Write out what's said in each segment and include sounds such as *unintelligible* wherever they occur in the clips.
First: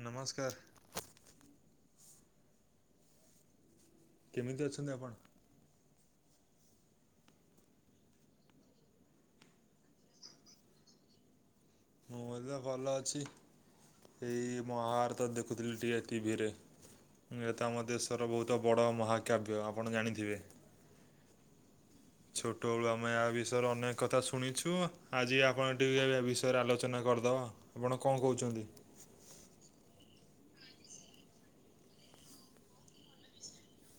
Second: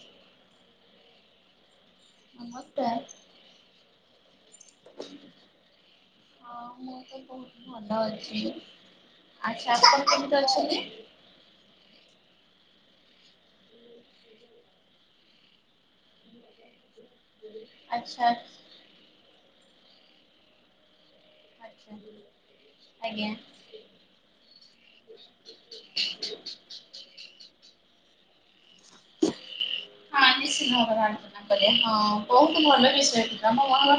ନମସ୍କାର *unintelligible* କେମିତି ଅଛନ୍ତି ଆପଣ? *inaudible* ହଁ ମୁଁ ତ ବହୁତ ଭଲ ଅଛି। ଆଚ୍ଛା ଆପଣ କେମିତି ଅଛନ୍ତି। ମୁଁ ହେଲେ ଭଲ ଅଛି। ସେଇ ମହାଭାରତ ଦେଖୁଥିଲି ଟିକେ ଟିଭିରେ। ଏ ତ ଆମ ଦେଶର ଆଚ୍ଛା ବହୁତ ବଡ଼ ମହାକାବ୍ୟ ଆପଣ ଜାଣିଥିବେ? ଆଚ୍ଛା ଛୋଟବଳୁ ଆମେ ଆଜ୍ଞା। ବିଷୟରେ ଅନେକ କଥା ଶୁଣିଛୁ। ଆଜି ଆପଣ ଟିକେ ବିଷୟରେ ବିଷୟରେ ଆଲୋଚନା କରିଦେବା ଆପଣ କଣ କହୁଛନ୍ତି? ହଁ ନିଶ୍ଚିତ ଭାବେ ଆଲୋଚନା କରିବା। ହଁ ବହୁତ ଭଲ ବିଷୟଥିଲା *unintelligible* *inaudible*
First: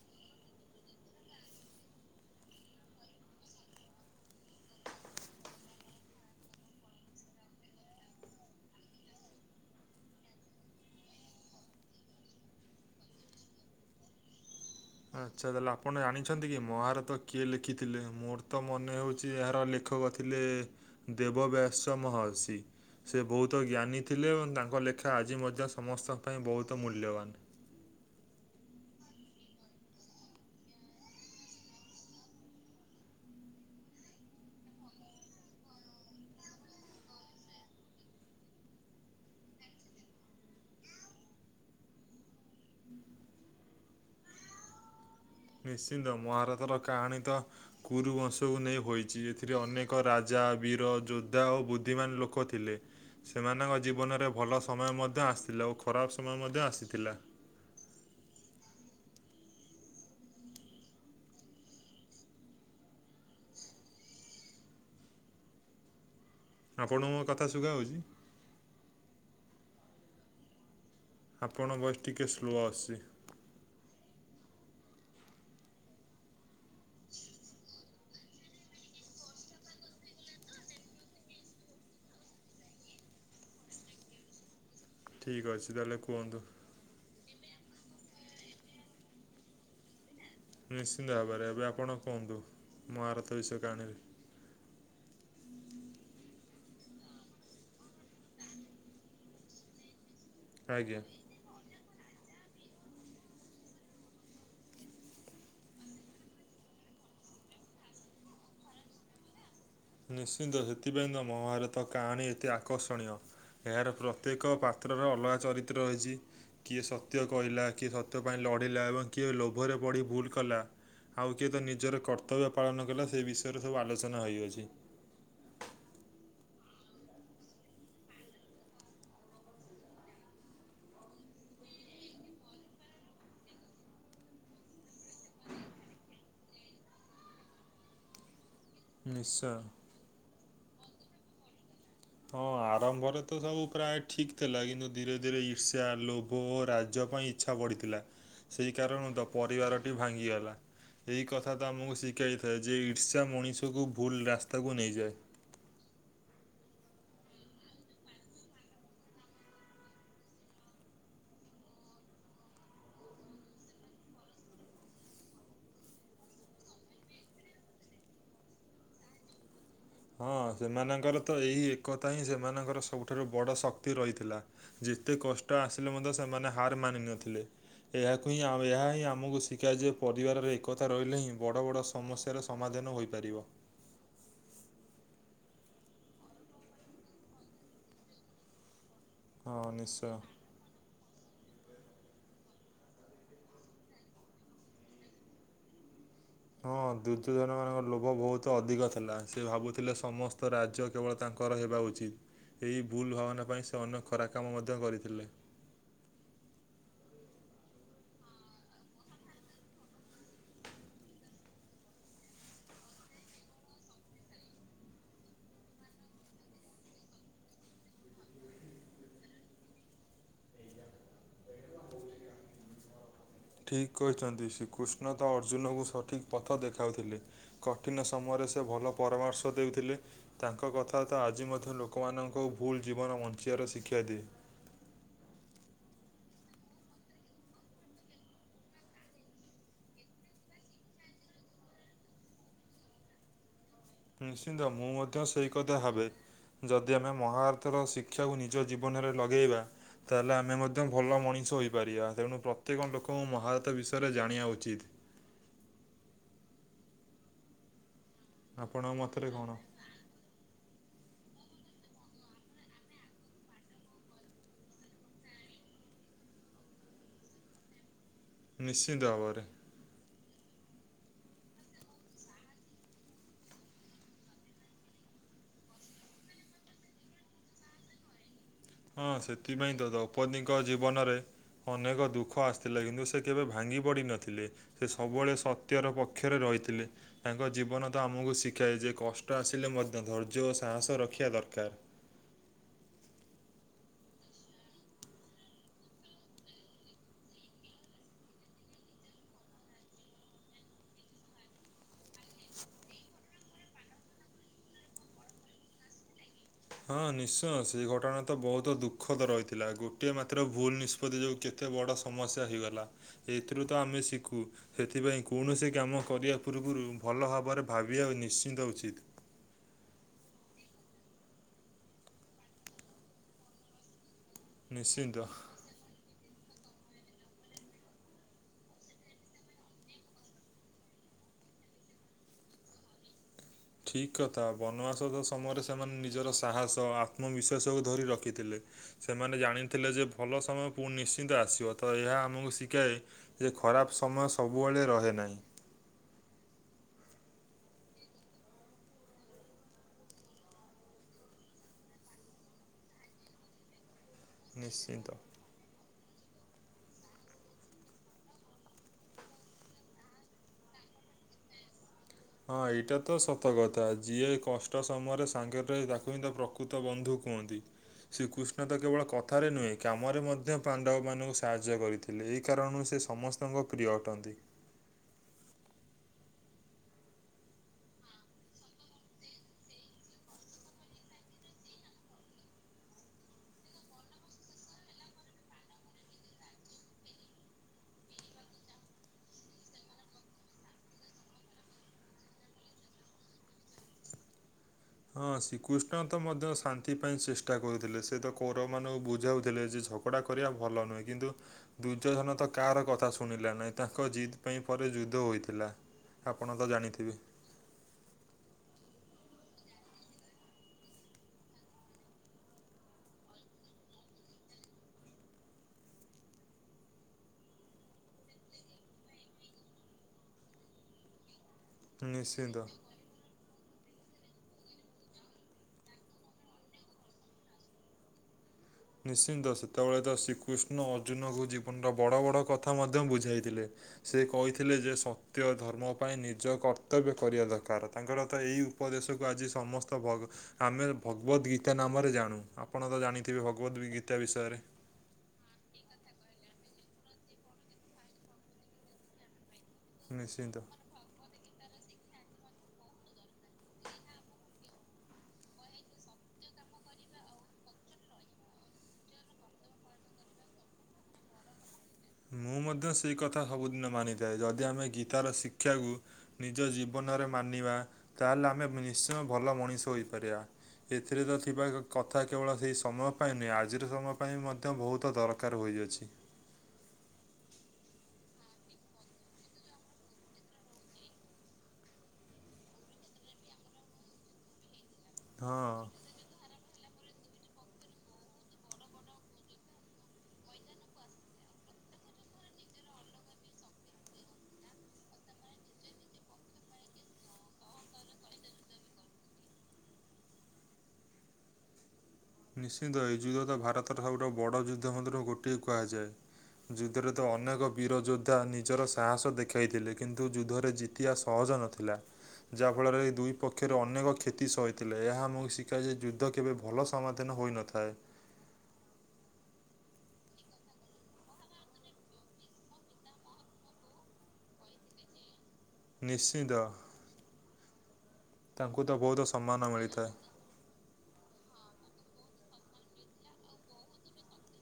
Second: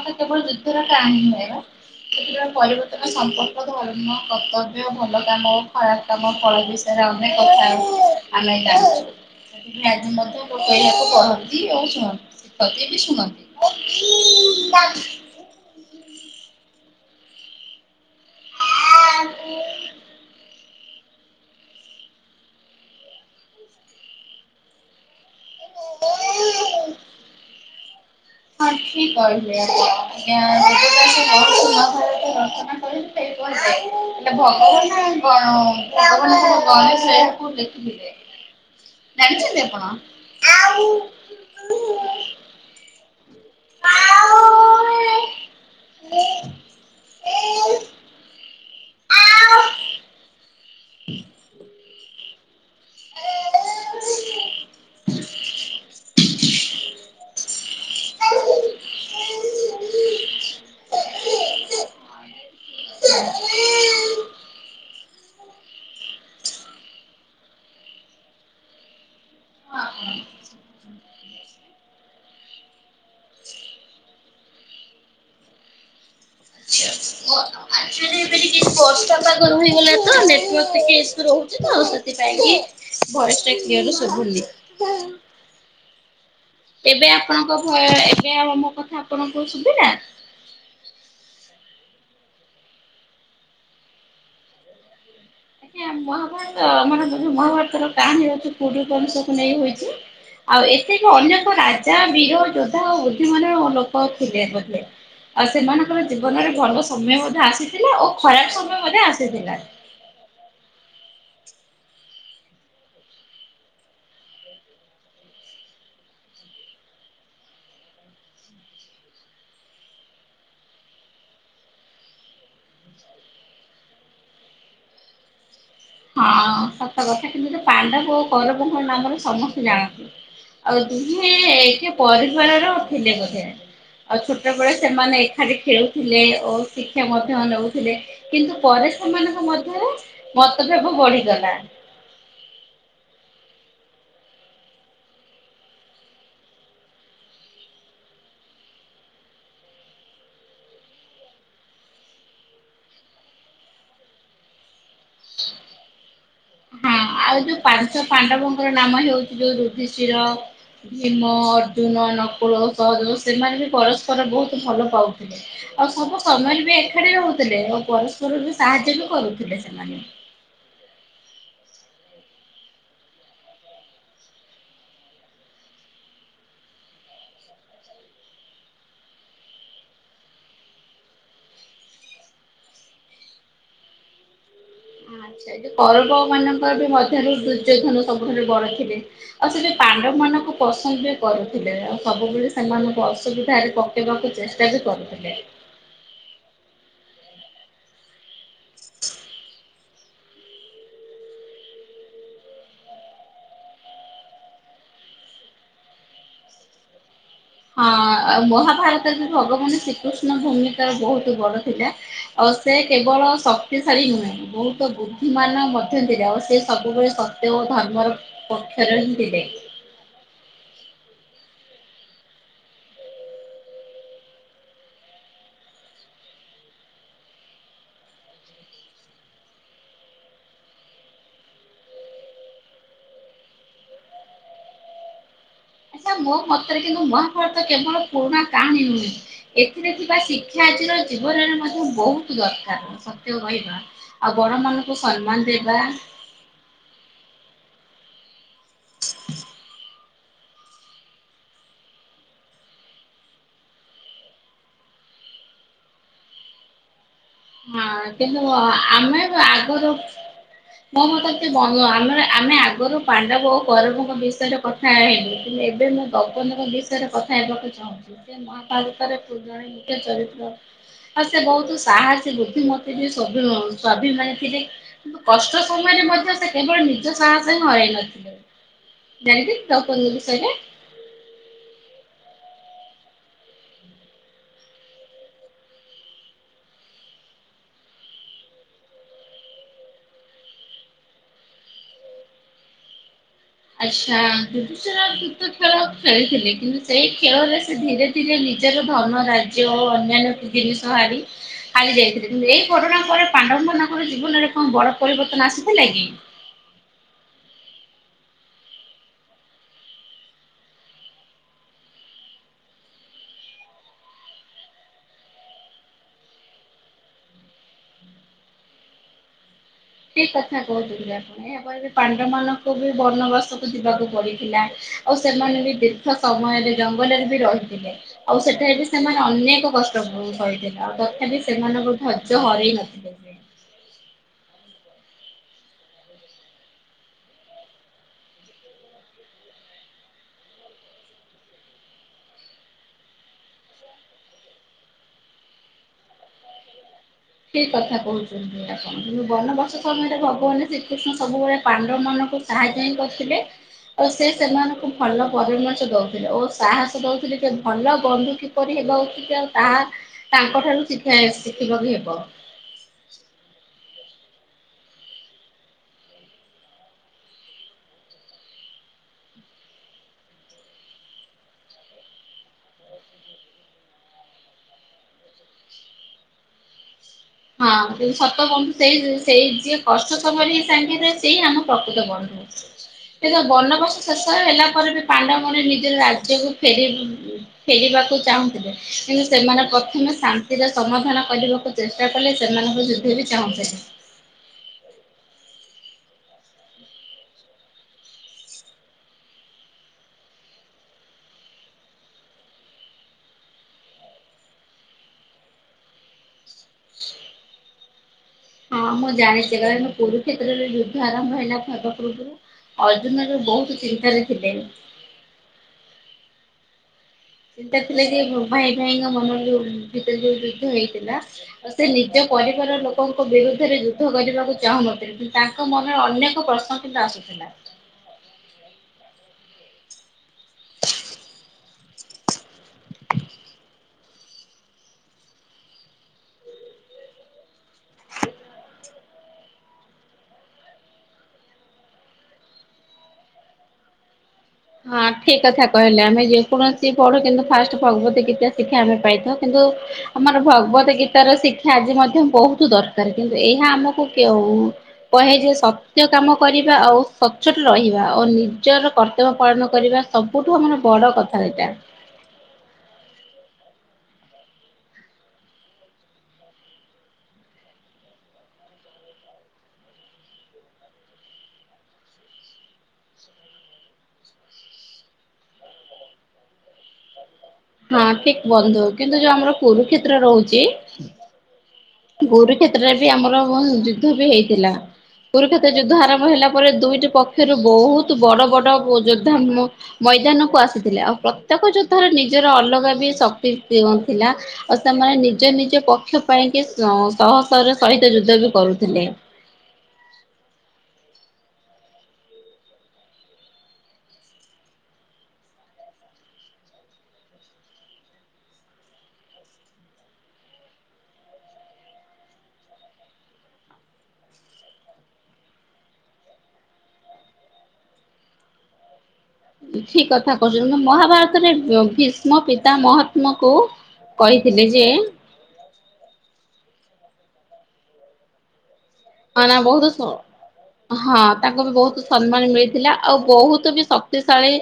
ସେଥି ପରିବର୍ତ୍ତନ ସମ୍ପର୍କ, ଧର୍ମ, କର୍ତ୍ତବ୍ୟ, ଭଲ କାମ ଖରାପ ତମ ଫଳ ବିଷୟରେ ଅନେକ କଥା ହଉ, ଆମେ ଜାଣିଛୁ ଆଜି ମଧ୍ୟ ଲୋକ ଏହକୁ କହନ୍ତି ଆଉ ଶୁଣନ୍ତି। *inaudible* ବି ଶୁଣନ୍ତି ଆଚ୍ଛା ତାହେଲେ ଆପଣ ଜାଣିଛନ୍ତି କି ମହାଭାରତ କିଏ ଲେଖିଥିଲେ। ମୋର ମ ତ ମନେ ହେଉଛି ଏହାର ଲେଖକ ଥିଲେ ଦେବବ୍ୟାସ ମହର୍ଷି। ସେ ବହୁତ ଜ୍ଞାନୀ ଥିଲେ ଏବଂ ତାଙ୍କ ଲେଖା ଆଜି ମଧ୍ୟ ସମସ୍ତଙ୍କ ପାଇଁ ବହୁତ ହଁ ମୂଲ୍ୟବାନ। ହଁ ଠିକ୍ କହିଲେ ଆପଣ ବେଦବ୍ୟାସ ମହର୍ଷି ମହାଭାରତ *inaudible* ଭଗବାନ ଭଗବାନଙ୍କ ଗଣେଶ ଏହାକୁ ଲେଖିଲେ *unintelligible* ଜାଣିଛନ୍ତି ଆପଣ? *unintelligible* *inaudible* ନିଶ୍ଚିନ୍ତ ମହାରଥର କାହାଣୀ ତ କୁରୁ ବଂଶକୁ ନେଇ ହୋଇଛି, ଏଥିରେ ଅନେକ ରାଜା, ବୀର, ଯୋଦ୍ଧା ଓ ବୁଦ୍ଧ ଦୁଦ୍ଧିମାନ ଲୋକ ଥିଲେ। ସେମାନଙ୍କ ଜୀବନରେ ଭଲ ସମୟ ମଧ୍ୟ ଆସିଥିଲା ଓ ଖରାପ ସମୟ ମଧ୍ୟ ଆସିଥିଲା। *inaudible* *inaudible* *inaudible* ଆପଣଙ୍କ ମୋ କଥା ଶୁଖା ହେଉଛି? ହଁ *inaudible* ଆପଣଙ୍କ ବଏସ୍ ଟିକିଏ ସ୍ଲୋ ଆସଛି। ହ *inaudible* ରହିଗ ରହୁ ସେଥିପାଇଁ *unintelligible* ଭୟସ ଟା କ୍ଲିଅର ଶୁଭୁନି। ଠିକ୍ ଅଛି ତାହେଲେ କୁହନ୍ତୁ। ଏବେ ଆପଣଙ୍କ ଭୟ ଏବେ ଆମମ କଥା ଆପଣଙ୍କୁ ଶୁଭିଲା। ନିଶ୍ଚିନ୍ତ ଭାବରେ ଏବେ ଆପଣ କୁହନ୍ତୁ ମାରତ ବିଷୟକୁ ଆଣିଲେ। ଆଜ୍ଞା ମହାଭାରତ ଆମର ଯ ମହାଭାରତର କାହାଣୀ ଅଛି ପୁରରୁୀ ତରୁଷକୁ ନେଇ ହଉଛି। ଆଉ ଆଜ୍ଞା। ଏତିକି ଅନେକ ରାଜା ବୀର ଯୋଦ୍ଧା ଆ ବୁଦ୍ଧି ମର ଲୋକ ଥିଲେ ବୋଧେ। ଆଉ ସେମାନଙ୍କର ଜୀବନରେ ଭଲ ସମୟ ମଧ୍ୟ ଆସିଥିଲା ଓ ଖରାପ ସମୟ ମଧ୍ୟ ଆସିଥିଲା। ନିଶ୍ଚିନ୍ତ ହେଥିପାଇଁ ମହାଭାରତ କାହାଣୀ ଏତେ ଆକର୍ଷଣୀୟ। ଏହାର ପ୍ରତ୍ୟେକ ପାତ୍ରର ଅଲଗା ଚରିତ୍ର ହୋଇଛି। କିଏ ସତ୍ୟ କହିଲା କିଏ ସତ୍ୟ ପାଇଁ ଲଢ଼ିଲା ଏବଂ କିଏ ଲୋଭରେ ପଢ଼ି ଭୁଲ କଲା। ଆଉ କିଏ ତ ନିଜର କର୍ତ୍ତବ୍ୟ ପାଳନ କଲା ସେ ବିଷୟରେ ସବୁ ଆଲୋଚନା ହୋଇଅଛି। ହଁ ସତ କଥା କିନ୍ତୁ ପାଣ୍ଡବ କୈରବ ନାମରେ ସମସ୍ତେ ଜାଣନ୍ତି। ଆଉ ଦୁହେ ଏକ ପରିବାରର ଥିଲେ ବୋଧେ। ଆଉ ଛୋଟବେେଳେ ସେମାନେ ଏକାଠି ଖେଳୁଥିଲେ ଓ ଶିକ୍ଷା ମଧ୍ୟ ନେଉଥିଲେ। କିନ୍ତୁ ପରେ ସେମାନଙ୍କ ନିଶ୍ଚୟ। ମଧ୍ୟରେ ମତଭେବ ବଢିଗଲା। ହଁ ଆରମ୍ଭରେ ତ ସବୁ ପ୍ରାୟ ଠିକ ଥିଲା କିନ୍ତୁ ଧୀରେ ଧୀରେ ଇର୍ଷା ଲୋଭ ରାଜ୍ୟ ପାଇଁ ଇଚ୍ଛା ବଢିଥିଲା ସେଇ କାରଣରୁ ତ ପରିବାରଟି ଭାଙ୍ଗିଗଲା। ଏହିଇ କଥା ତ ଆମକୁ ଶିଖାଇଥାଏ ଯେ ଇର୍ଷା ମଣିଷକୁ ଭୁଲ ରାସ୍ତାକୁ ନେଇଯାଏ। ହଁ ଆଉ ଯୋଉ ପାଞ୍ଚ ପାଣ୍ଡବଙ୍କର ନାମ ହଉଛି ଯୋଉ ଯୁଧିଷ୍ଟିର ଭୀମ ଅର୍ଜୁନ ନକୁଳ ସହଜ ସେମାନେ ବି ପରସ୍ପର ବହୁତ ଭଲ ପାଉଥିଲେ। ଆଉ ସବୁ ସମୟରେ ବି ଏକାଠି ରହୁଥିଲେ ଆଉ ପରସ୍ପର ବି ସାହାଯ୍ୟ ବି କରୁଥିଲେ ସେମାନେ। ହଁ ସେମାନଙ୍କର ତ ଏହି ଏକତା ହିଁ ସେମାନଙ୍କର ସବୁଠାରୁ ବଡ଼ ଶକ୍ତି ରହିଥିଲା। ଯେତେ କଷ୍ଟ ଆସିଲେ ମଧ୍ୟ ସେମାନେ ହାର ମାନିନଥିଲେ। ଏହାକୁ ହିଁ ଏହା ହିଁ ଆମକୁ ଶିଖାଏ ଯେ ପରିବାରରେ ଏକତା ରହିଲେ ହିଁ ବଡ଼ ବଡ଼ ସମସ୍ୟାର ସମାଧାନ ହୋଇପାରିବ। ଆଛା ଏ କରବ ମାନଙ୍କ ବି ମଧ୍ୟରୁ ଦୁର୍ଯ୍ୟୋଧନ ସବୁଠାରୁ ବଡ ଥିଲେ। ଆଉ ହଁ ସେ ନିଶ୍ଚୟ। ପାଣ୍ଡବ ମାନଙ୍କୁ ପସନ୍ଦ ବି କରୁଥିଲେ ଆଉ ସବୁବେଳେ ସେମାନଙ୍କୁ ଅସୁବିଧାରେ ପକେଇବାକୁ ଚେଷ୍ଟା ବି କରୁଥିଲେ। ହଁ ଦୁର୍ଯ୍ୟୋଧନ ମାନଙ୍କର ଲୋଭ ବହୁତ ଅଧିକ ଥିଲା ସେ ଭାବୁଥିଲେ ସମସ୍ତ ରାଜ୍ୟ କେବଳ ତାଙ୍କର ହେବା ଉଚିତ୍ ଏହି ଭୁଲ୍ ଭାବନା ପାଇଁ ସେ ଅନ୍ୟ ଖରା କାମ ମଧ୍ୟ କରିଥିଲେ। ହଁ ମହାଭାରତରେ ଭଗବାନ ଶ୍ରୀକୃଷ୍ଣ ଭୂମିକା ବହୁତ ବଡ ଥିଲା। ଆଉ ସେ କେବଳ ଶକ୍ତିଶାଳୀ ନୁହେଁ ବହୁତ ବୁଦ୍ଧିମାନ ମଧ୍ୟ ଥିଲେ ଆଉ ସେ ସବୁବେଳେକ୍ ସେ ଧର୍ମର ପକ୍ଷରେ ହିଁ ଥିଲେ। ଆଠଞା *inaudible* ହ *inaudible* ଠିକ କହିଛନ୍ତି ଶ୍ରୀକୃଷ୍ଣ ତ ଅର୍ଜୁନଙ୍କୁ ସଠିକ ପଥ ଦେଖାଉଥିଲେ। କଠିନ ସମୟରେ ସେ ଭଲ ପରାମର୍ଶ ଦେଉଥିଲେ। ତାଙ୍କ କଥାତ ଆଜି ମଧ୍ୟ ଲୋକମାନଙ୍କୁ ଭୁଲ ଜୀବନ ବଞ୍ଚିବାର ଶିକ୍ଷା ଦିଏ। ଆଚ୍ଛା ମୋ ମତରେ କିନ୍ତୁ ମହାଭାରତ କେବଳ ପୁରୁଣା କାହାଣୀ ନୁହେଁ। ଏଥିରେ ଥିବା ଶିକ୍ଷା ଆଜିର ଜୀବନରେ ମଧ୍ୟ ବହୁତ ଦରକାର ସତ୍ୟ କହିବା। ଆଉ ନିଶ୍ଚିନ୍ତ ମୁଁ ବଡମାନଙ୍କୁ ମଧ୍ୟ ସମ୍ମାନ ସେଇ ଦେବା କଥା ଭାବେ। ଯଦି ଆମେ ମହାହାରତର ଶିକ୍ଷାକୁ ନିଜ ଜୀବନରେ ଲଗେଇବା। ତା ହେଲେ ଆମେ ମଧ୍ୟ ଭଲ ମଣିଷ ହୋଇପାରିବା ତେଣୁ ପ୍ରତ୍ୟେକ ଲୋକଙ୍କୁ ମହାଭତ ବିଷୟରେ ଜାଣିବା ଉଚିତ୍। ହଁ କିନ୍ତୁ ଆପଣଙ୍କ ଆମେ ମତରେ କ'ଣ? ଆଗରୁ ମୁଁ ମୋ ମତରେ ବଧ ଆମର ଆମେ ଆଗରୁ ପାଣ୍ଡବ ଓ ଗୌରବଙ୍କ ବିଷୟରେ କଥା ହେବୁୁ ଏବେ ଭଗବାନଙ୍କ ବିଷୟରେ କଥା ହେବାକୁ ଚାହୁଁଛିୁ ଯେ ନିଶ୍ଚିତ ମହାଭାରତରେ ପ ଭାବରେ। ଜଣ ଚରିତ୍ର ଆଉ ସେ ବହୁତ ସାହସୀ ବୁ ମତେ ଯ ସ ସ୍ବାଭିମାନୀ ଥିଲି। କଷ୍ଟ ସମୟରେ ମଧ୍ୟ ସେ କେବଳ ନିଜ ସାହସ ହିଁ ହରାଇ ନଥିଲେ। ହଁ ଜାଣିଲେ ସେଥିପାଇଁ ତ ଦ୍ରୌପଦୀଙ୍କ ବିଷୟରେ? ଦୌପଦୀଙ୍କ ଜୀବନରେ ଅନେକ ଦୁଃଖ ଆସିଥିଲା କିନ୍ତୁ ସେ କେବେ ଭାଙ୍ଗି ପଡ଼ି ନଥିଲେ। ସେ ସବୁବେଳେ ସତ୍ୟର ପକ୍ଷରେ ରହିଥିଲେ। ତାଙ୍କ ଜୀବନ ତ ଆମକୁ ଶିଖାଏ ଯେ କଷ୍ଟ ଆସିଲେ ମଧ୍ୟ ଧୈର୍ଯ୍ୟ ଓ ସାହସ ରଖିବା ଦରକାର। ଆଚ୍ଛା ବିର ତ ଖେଳ ଖେଳିଥିଲେ କିନ୍ତୁ ସେଇ ଖେଳରେ ସେ ଧୀରେରେ ଥିରେ ନିଜର ଧନ ରାଜ୍ୟ ଓ ଅନ୍ୟାନ୍ୟ ଜିନିଷ ହାରି ହାରି ଯାଇଥିଲା। ଏଇ ଘଟଣା ପରେ ପରେ ପାଣ୍ଡବ ମାନଙ୍କର ଜୀବନରେ କଣ ବଡ ପରିବର୍ତ୍ତନ ଆସିଥିଲା କି ହଁ ନିଶ୍ଚୟ ସେଇ ଘଟଣା ତ ବହୁତ ଦୁଃଖଦ ରହିଥିଲା ଗୋଟିଏ ମାତ୍ର ଭୁଲ ନିଷ୍ପତ୍ତି ଯୋଉ କେ ଏତେ ବଡ ସମସ୍ୟା ହେଇଗଲା, ଏଥିରୁ ତ ଆମେ ଶିଖୁ। ସେଥିପାଇଁ କୌଣସି କାମ କରିବା ପୂର୍ବରୁ ଭଲ ଭାବରେ ଭାବିବା ନିଶ୍ଚିନ୍ତ ଉଚିତ୍। ଠିକ୍ କଥା କହୁଥିଲେ ଆପଣ ଏବେ ଏ ପାଣ୍ଡ ମାନଙ୍କୁ ବି ବନବାସକୁ ଯିବାକୁ ପଡି ଥିଲା ଆଉ ନିଶ୍ଚିନ୍ତ ସେମାନେ ବି ଦୀର୍ଘ ସମୟରେ ଜଙ୍ଗଲରେ ବି ରହିଥିଲେ। ଆଉ ସେଠାରେ ବି ସେମାନେ ଅନେକ କଷ୍ଟ କରିଥିଲେ ଆଉ ତଥାପି ସେମାନଙ୍କୁ ଧୈର୍ଯ୍ୟ ହରଇ ନଥିଲେ। ସେ। ଠିକ୍ କଥା ବନବାସ ସମୟରେ ସେମାନେ ନିଜର ସାହସ ଆତ୍ମବିଶ୍ୱାସକୁ ଧରି ରଖିଥିଲେ। ସେମାନେ ଜାଣିଥିଲେ ଯେ ଭଲ ସମୟ ପୁଣି ନିଶ୍ଚିନ୍ତ ଆସିବ ତ ଏହା ଆମକୁ ଶିଖାଏ। ସେ ଖରାପ ସମୟ ସବୁବେଳେ ରହେ ନାହିଁ। ଠିକ୍ କଥା କହୁଛନ୍ତି ଆପଣ କିନ୍ତୁ ବନବାସ ସମୟରେ ଭଗବାନ ଶ୍ରୀକୃଷ୍ଣ ସବୁବେଳେ ପାଣ୍ଡବ ମନଙ୍କୁ ସାହାଯ୍ୟ ହିଁ କରିଥିଲେ ଆ ସେ ସେମାନଙ୍କୁ ନିଶ୍ଚିନ୍ତ। ଭଲ ପରାମର୍ଶ ଦଉଥିଲେ ଓ ତାହାକୁ ଦଉଥିଲେି ଯେ ଭଲ ବନ୍ଧୁ କିପରି ହେବା ଉଚିତ ଆଉ ତାହା ତାଙ୍କଠାରୁ ଶିକ୍ଷା ଶିଖିବା ବି ହେବ। ହଁ ଏଇଟା ତ ସତ କଥା ଯିଏ କଷ୍ଟ ସମୟରେ ସାଙ୍ଗରେ ର ତାକୁ ହିଁ ତ ପ୍ରକୃତ ବନ୍ଧୁ କୁହନ୍ତି। ଶ୍ରୀକୃଷ୍ଣ ତ କେବଳ କଥାରେ ନୁହେଁ କାମରେ ମଧ୍ୟ ପାଣ୍ଡବମାନଙ୍କୁ ସାହାଯ୍ୟ କରିଥା ହେଲେ ଏହି କାରଣରୁ ସେ ସମସ୍ତଙ୍କ ପ୍ରିୟ ଅଟନ୍ତି। ହଁ ସତ କହନ୍ତୁ ସେଇ ସେଇ ଯିଏ କର୍ଷ୍ଟ ଖବର ହ ସାଙ୍ଗରେ ସେଇ ଆମ ପ୍ରକୃତ ବଢ ଦେ ବନବାସ ଶେଷ ହେଲା ପରେ ବି ପାଣ୍ଡମଣି ନିଜ ରାଜ୍ୟକୁ ଫେରି ଫେରିବାକୁ ଚାହୁଁଥିଲେ କିନ୍ତୁ ସେମାନେ ପ୍ରଥମେ ଶାନ୍ତିର ସମାଧାନ କରିବାକୁ ଚେଷ୍ଟ କଲେ ସେମାନଙ୍କ ଯୁଦ୍ଧ ବି ଚାହୁଁଥିଲେ। ହଁ ଶ୍ରୀକୃଷ୍ଣ ତ ମଧ୍ୟ ଶାନ୍ତି ପାଇଁ ଚେଷ୍ଟା କରୁଥିଲେ ସେ ତ କୋର ମଙ୍କୁ ବୁଝାଉଥିଲେ ଯେ ଝ ଝଗଡ଼ା କରିବା ଭଲ ନୁହେଁ କିନ୍ତୁ? ଦୁର୍ଜୋଜନ ତ କାହାର କଥା ଶୁଣିଲା ନାହିଁ ତାଙ୍କ ଜିଦ୍ ପାଇଁ ପରେ ଯୁଦ୍ଧ ହୋଇଥିଲା। ଆପଣ ତ ଜାଣିଥିବେ। ହଁ ମୁଁ ଜାଣିଛି କ ମୁକୁରୁ କ୍ଷେତ୍ରରେ ଯୁଦ୍ଧ ଆରମ୍ଭ ହେଲା ଭଦପ୍ରବରୁ। ଅର୍ଜୁନ ର ବହୁତ ଚିନ୍ତାରେ ଥିଲେ। ଚିନ୍ତା ଥିଲା ଯେ ଭାଇ ଭାଇଙ୍କ ମନ ଭିତରେ ଯୋ ଯୁଦ୍ଧ ହେଇଥିଲା। ଆଉ ସେ ନିଜ ନିଶ୍ଚିନ୍ତ ପରିବାର ଲୋକ ଲୋକଙ୍କ ବିରୁଦ୍ଧରେ ଯୁଦ୍ଧ କରିବାକୁ ଚାହୁଁନଥିଲେ କିନ୍ତୁ ତାଙ୍କ ମନରେ ଅନେକ ପ୍ରଶ୍ନ କିନ୍ତୁ ଆସୁଥିଲା। ନିଶ୍ଚିନ୍ତ ସେତେବେଳେ ତ ଶ୍ରୀକୃଷ୍ଣ ଅର୍ଜୁନକୁ ଜୀବନର ବଡ଼ ବଡ଼ କଥା ମଧ୍ୟ ବୁଝାଇଥିଲେ। ସେ କହିଥିଲେ ଯେ ସତ୍ୟ ଧର୍ମ ପାଇଁ ନିଜ କର୍ତ୍ତବ୍ୟ କରିବା ଦରକାର ତାଙ୍କର ତ ଏଇ ଉପଦେଶକୁ ଆଜି ସମସ୍ତ ଭ ଆମେ ଭଗବତ ଗୀତା ନାମରେ ଜାଣୁ ଆପଣ ତ ଜାଣିଥିବେ ଭ ବି ଗତା ବିଷୟରେ। ହଁ ଠିକ କଥା କହିଲେ ଆମେ ଯେକୌଣସି ପଢୁ କିନ୍ତୁ ଫାଷ୍ଟ ଭଗବତୀ ଗୀତ ଶିକ୍ଷା ଆମେ ପାଇଥାଉ କିନ୍ତୁ? ଆମର ନିଶ୍ଚିନ୍ତ। ଭଗବତ ଗୀତାର ଶିକ୍ଷା ଆଜି ମଧ୍ୟ ବହୁତ ଦରକା ଦ କିନ୍ତୁ ଏଇ ଆମକୁ କେଉ କହେ ଯେ ସତ୍ୟ କାମ କରିବା ଆଉ ସଚ୍ଛଟ ରହିବା ଆଉ ନିଜର କର୍ତ୍ତବ୍ ପାଳନ କରିବା ସବୁଠୁ ଆମର ବଡ଼ କଥା ଏଇଟା। ମୁଁ ମଧ୍ୟ ସେଇ କଥା ସବୁଦିନ ମାନିଥାଏ ଯଦି ଆମେ ଗୀତାର ଶିକ୍ଷାକୁ ନିଜ ଜୀବନରେ ମାନିବା, ତାହେଲେ ଆମେ ନିଶ୍ଚୟ ଭଲ ମଣିଷ ହୋଇପାରିବା। ଏଥିରେ ତ ଥିବା କଥା କେବଳ ସେଇ ସମୟ ପାଇଁ ନୁହେଁ, ଆଜିର ସମୟ ପାଇଁ ମଧ୍ୟ ବହୁତ ଦରକାର। କାର ହୋଇଯାଇଛି। ହଁ ଠିକ ବନ୍ଧୁ କିନ୍ତୁ ଯୋଉ ଆମର କୁରୁକ୍ଷେତ୍ର ରହୁଛି କୁରୁକ୍ଷେତ୍ରରେ ବି ଆମର ଯୁଦ୍ଧ ବି ହେଇଥିଲା, କୁରୁଖେତ୍ରରେ ହଁ। ଯୁଦ୍ଧ ଆରମ୍ ମୁ ହେଲା ପରେ ଦୁଇଟି ପକ୍ଷରୁ ବହୁତ ବଡ ବଡ ଯୋଦ୍ଧା ମୁଁ ମଇଦାନକୁ ଆସିଥିଲେ, ଆଉ ପ୍ରତ୍ୟେକ ଯୋଦ୍ଧର ନିଜର ଅଲଗା ବି ଶକ୍ତି ଥିଲା ଆଉ ସେମାନେ ନିଜ ନିଜ ପକ୍ଷ ପାଇଁକି ଶହ ଶର ସହିତ ଯୁଦ୍ଧ ବି କରୁଥିଲେ। ନିଶ୍ଚିନ୍ତ ଏହି ଯୁଦ୍ଧ ତ ଭାରତର ସବୁଠୁ ବଡ଼ ଯୁଦ୍ଧ ମଧ୍ୟରୁ ଗୋଟିଏ କୁହାଯାଏ। ଯୁଦ୍ଧରେ ତ ଅନେକ ବୀରଯୋଦ୍ଧା ନିଜର ସାହସ ଦେଖାଇଥିଲେ କିନ୍ତୁ ଯୁଦ୍ଧରେ ଯି ତିଆ ସହଜ ନଥିଲା। ଯାହାଫଳରେ ଦୁଇ ପକ୍ଷରେ ଅନେକ କ୍ଷତି ସହିଥିଲେ ଏହା ଆମକୁ ଶିଖାଏ ଯେ ଯୁଦ୍ଧ କେବେ ଭଲ ସମାଧାନ ହୋଇନଥାଏ। ଠିକ କଥା କହୁଛନ୍ତି ମହାଭାରତରେ ଭୀଷ୍ମ ପିତା ମହାତ୍ମା କୁ କହିଥିଲେ ଯେ ନିଶ୍ଚିନ୍ତ। ତାଙ୍କୁ ତ ବୌଧ ହ ନା ବହୁତ ଶ ହଁ ତାଙ୍କୁ ବି ବହୁତ ସମ୍ମାନ ମିଳିଥିଲା ଆଉ ବହୁତ ବି ଶକ୍ତିଶାଳୀ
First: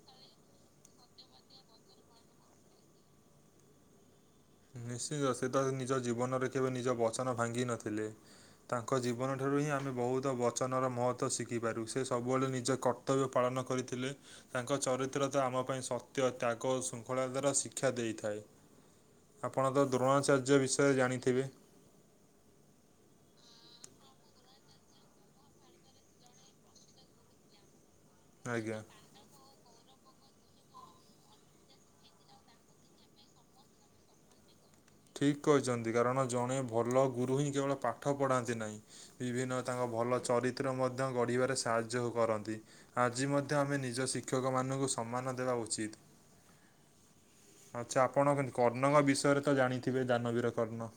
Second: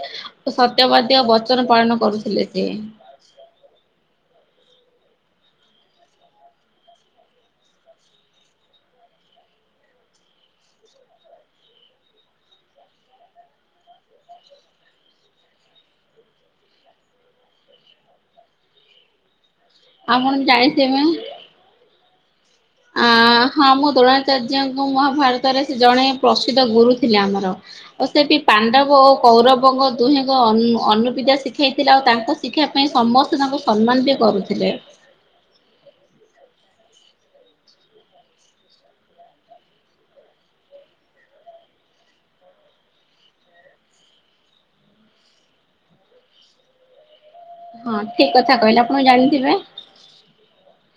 ସତ୍ୟବାଦୀ ଆଉ ବଚନ ପାଳନ କରୁଥିଲେ ଜେ ନିଶ୍ଚିନ୍ତ ସେ ତ ନିଜ ଜୀବନରେ କେବେ ନିଜ ବଚନ ଭାଙ୍ଗିନଥିଲେ। ତାଙ୍କ ଜୀବନଠାରୁ ହିଁ ଆମେ ବହୁତ ବଚନର ମହତ୍ତ୍ଵ ଶିଖିପାରୁ ସେ ସବୁବେଳେ ନିଜ କ କର୍ତ୍ତବ୍ୟ ପାଳନ କରିଥିଲେ। ତାଙ୍କ ଚରିତ୍ର ତ ଆମ ପାଇଁ ସତ୍ୟ, ତ୍ୟାଗ, ଶୃଙ୍ଖଳତାର ଶିକ୍ଷା ଦେଇଥାଏ। ଆପଣ ତ ଦ୍ରୋଣାଚାର୍ଯ୍ୟ ବିଷୟରେ ଜାଣିଥିବେ? ଆ ହଁ ମୁଁ ଦ୍ରୋଣାଚାର୍ଯ୍ୟଙ୍କ ମହାଭାରତରେ ସେ ଜଣେ ପ୍ରସିଦ୍ଧ ଗୁରୁ ଥିଲେ ଆମର। ଓ ସେ ବି ଆଜ୍ଞା। ପାଣ୍ଡବ ଓ କୌରବଙ୍କ ଦୁହେଁଙ୍କ ଅନୁପିତା ଶି ଶିଖାଇଥିଲେ ଆଉ ତାଙ୍କ ଶିକ୍ଷା ପାଇଁ ସମସ୍ତେ ତାଙ୍କୁ ସମ୍ମାନ ବି କରୁଥିଲେ। ଠିକ କହିଛନ୍ତି କାରଣ ଜଣେ ଭଲ ଗୁରୁ ହିଁ କେବଳ ପାଠ ପଢ଼ାନ୍ତି ନାହିଁ ବିଭିନ୍ନ ତାଙ୍କ ଭଲ ଚରିତ୍ର ମଧ୍ୟ ଗଢ଼ିବାରେ ସାହାଯ୍ୟ କରନ୍ତି। ଆଜି ମଧ୍ୟ ଆମେ ନିଜ ଶିକ୍ଷକମାନାନଙ୍କୁ ସମ୍ମାନ ଦେବା ଉଚିତ୍। ଆଚ୍ଛା ହଁ ଠିକ ଆପଣ କଥା କେମିତି କହିଲେ ଆପଣ କର୍ଣ୍ଣଙ୍କ ବିଷୟରେ ଜାଣିଥିବେ ତ ଜାଣିଥିବେ ଦାନବୀର କର୍ଣ୍ଣ।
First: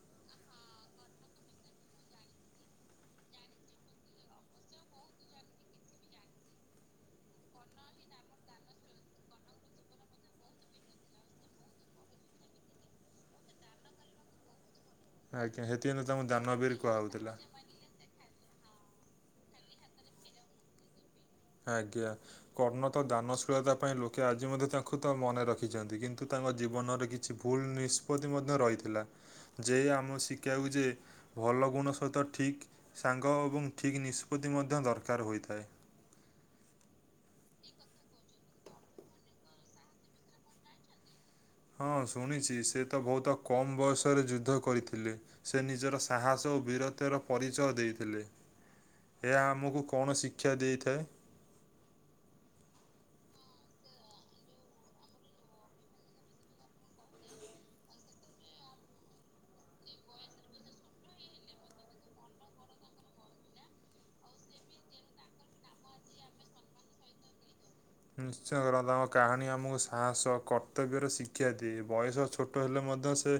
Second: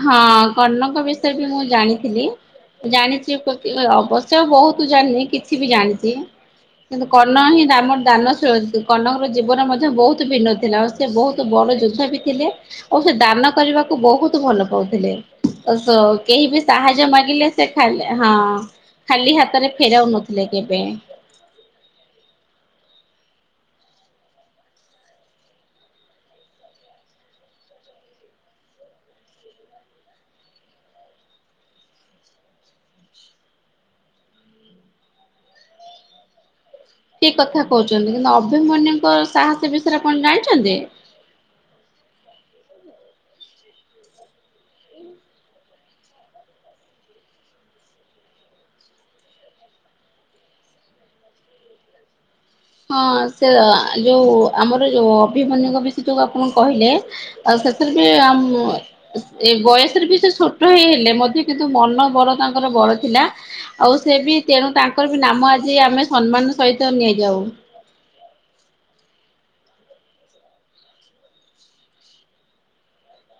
ହଁ କର୍ଣ୍ଣଙ୍କ ବିଷୟ ବି ମୁଁ ଜାଣିଥିଲି। ଜାଣିଛି ବାକି ଅବଶ୍ୟ ବହୁତ ଜାଣିନି କିଛି ବି ଜାଣିଛି। କିନ୍ତୁ କର୍ଣ୍ଣ ହିଁ ଆମର ଦାନଶୀଳ କର୍ଣ୍ଣଙ୍କର ଜୀବନ ମଧ୍ୟ ବହୁତ ଭିନ୍ନ ଥିଲା। ସେ ବହୁତ ବଡ ଯୋଦ୍ଧା ବି ଥିଲେ ଆଉ ସେ ଦାନ କରିବାକୁ ବହୁତ ଭଲ ପାଉଥିଲେ। ଆଜ୍ଞା ସେଥିପାଇଁ ତ ତାଙ୍କୁ କେହି ବି ଦାନବୀର ସାହାଯ୍ୟ କୁହାହଉଥିଲା ମାଗିଲେ। ସେ ଖାଲି ହଁ ଖାଲି ହାତରେ ଫେରାଉନଥିଲେ କେବେ। ଆଜ୍ଞା କର୍ଣ୍ଣ ତ ଦାନଶୀଳତା ପାଇଁ ଲୋକେ ଆଜି ମଧ୍ୟ ତାଙ୍କୁ ତ ମନେ ରଖିଛନ୍ତି, କିନ୍ତୁ ତାଙ୍କ ଜୀବନରେ କିଛି କିଛି ଭୁଲ ନିଷ୍ପତ୍ତି ମଧ୍ୟ ରହିଥିଲା। ଯେ ଆମେ ଶିଖାଉଚି ଯେ ଭଲ ଗୁଣ ସହିତ ଠିକ୍ ସାଙ୍ଗ ଏବଂ ଠିକ୍ ନିଷ୍ପତ୍ତି ମଧ୍ୟ ଦରକାର ହୋଇଥାଏ। ଠିକ କଥା କହୁଛନ୍ତି କିନ୍ତୁ ଅଭିମନ୍ୟୁଙ୍କ ସାହସ ବିଷୟରେ ଆପଣ ଜାଣିଛନ୍ତି? ହଁ ଶୁଣିଛି ସେ ତ ବହୁତ କମ୍ ବୟସରେ ଯୁଦ୍ଧ କରିଥିଲେ। ସେ ନିଜର ସାହସ ଓ ବୀରତର ପରିଚୟ ଦେଇଥିଲେ। ଏହା ଆମକୁ କଣ ଶିକ୍ଷା ଦେଇଥାଏ। ହଁ ସେ ଯୋଉ ଆମର ଯୋଉ ଅଭିମନ୍ୟୁଙ୍କ ବିଶ ଯୋଉ ଆପଣ କହିଲେ ଆଉ ସେଥିରେ ବି ଆ। ଏଇ ବୟସରେ ବି ସେ ଛୋଟ ହେଇ -ହେଲେ ମଧ୍ୟ କିନ୍ତୁ ମନ ବଡ ତାଙ୍କର ବଡ ଥିଲା ଆଉ ସେ ବି ତେଣୁ ତାଙ୍କର ବି ନାମ ଆଜି ଆମେ ସମ୍ମାନର ସହିତ ନେଇଯାଉ। ନିଶ୍ଚୟ କରନ୍ତ ତାଙ୍କ କାହାଣୀ ଆମକୁ ସାହସ କର୍ତ୍ତବ୍ୟର ଶିକ୍ଷା ଦିଏ ବୟସ ଛୋଟ ହେଲେ ମଧ୍ୟ ସେ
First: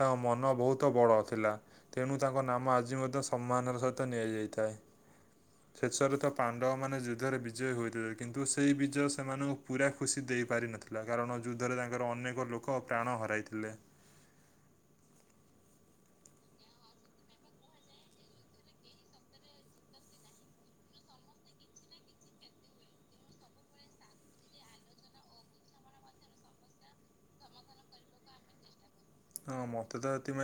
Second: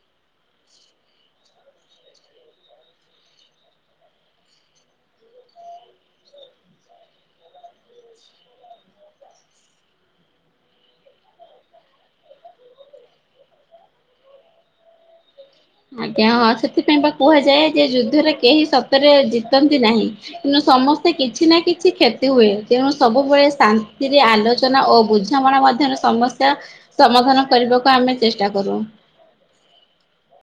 ତାଙ୍କ ମନ ବହୁତ ବଡ ଥିଲା। ତେଣୁ ତାଙ୍କ ନାମ ଆଜି ମଧ୍ୟ ସମ୍ମାନର ସହିତ ନିଆ ଯାଇଥାଏ। ଶେଷରେ ତ ପାଣ୍ଡବ ମାନେ ଯୁଦ୍ଧରେ ବିଜୟୀ ହୋଇଥିଲେ କିନ୍ତୁ ସେଇ ବିଜ୍ ବିଜୟ ସେମାନଙ୍କୁ ପୁରା ଖୁସି ଦେଇପାରିନଥିଲା କାରଣ ଯୁଦ୍ଧରେ ତାଙ୍କର ଅନେକ ଲୋକ ପ୍ରାଣ ହରାଇଥିଲେ। ଆଜ୍ଞା ହଁ ସେଥିପାଇଁ ବା କୁହାଯାଏ ଯେ ଯୁଦ୍ଧରେ କେହି ସତରେ ଜିତନ୍ତି ନାହିଁ। ତେଣୁ ସମସ୍ତେ କିଛି ନା କିଛି କ୍ଷତି ହୁଏ ତେଣୁ ସବୁବେଳେ ଶାନ୍ତିରେ ଆଲୋଚ ଚନା ଓ ବୁଝାମଣା ମଧ୍ୟରେ ସମସ୍ୟା ସମାଧାନ କରିବାକୁ ଆମେ ଚେଷ୍ଟା କରୁ। ହଁ ମତେ ତ ଏଥିପାଇଁ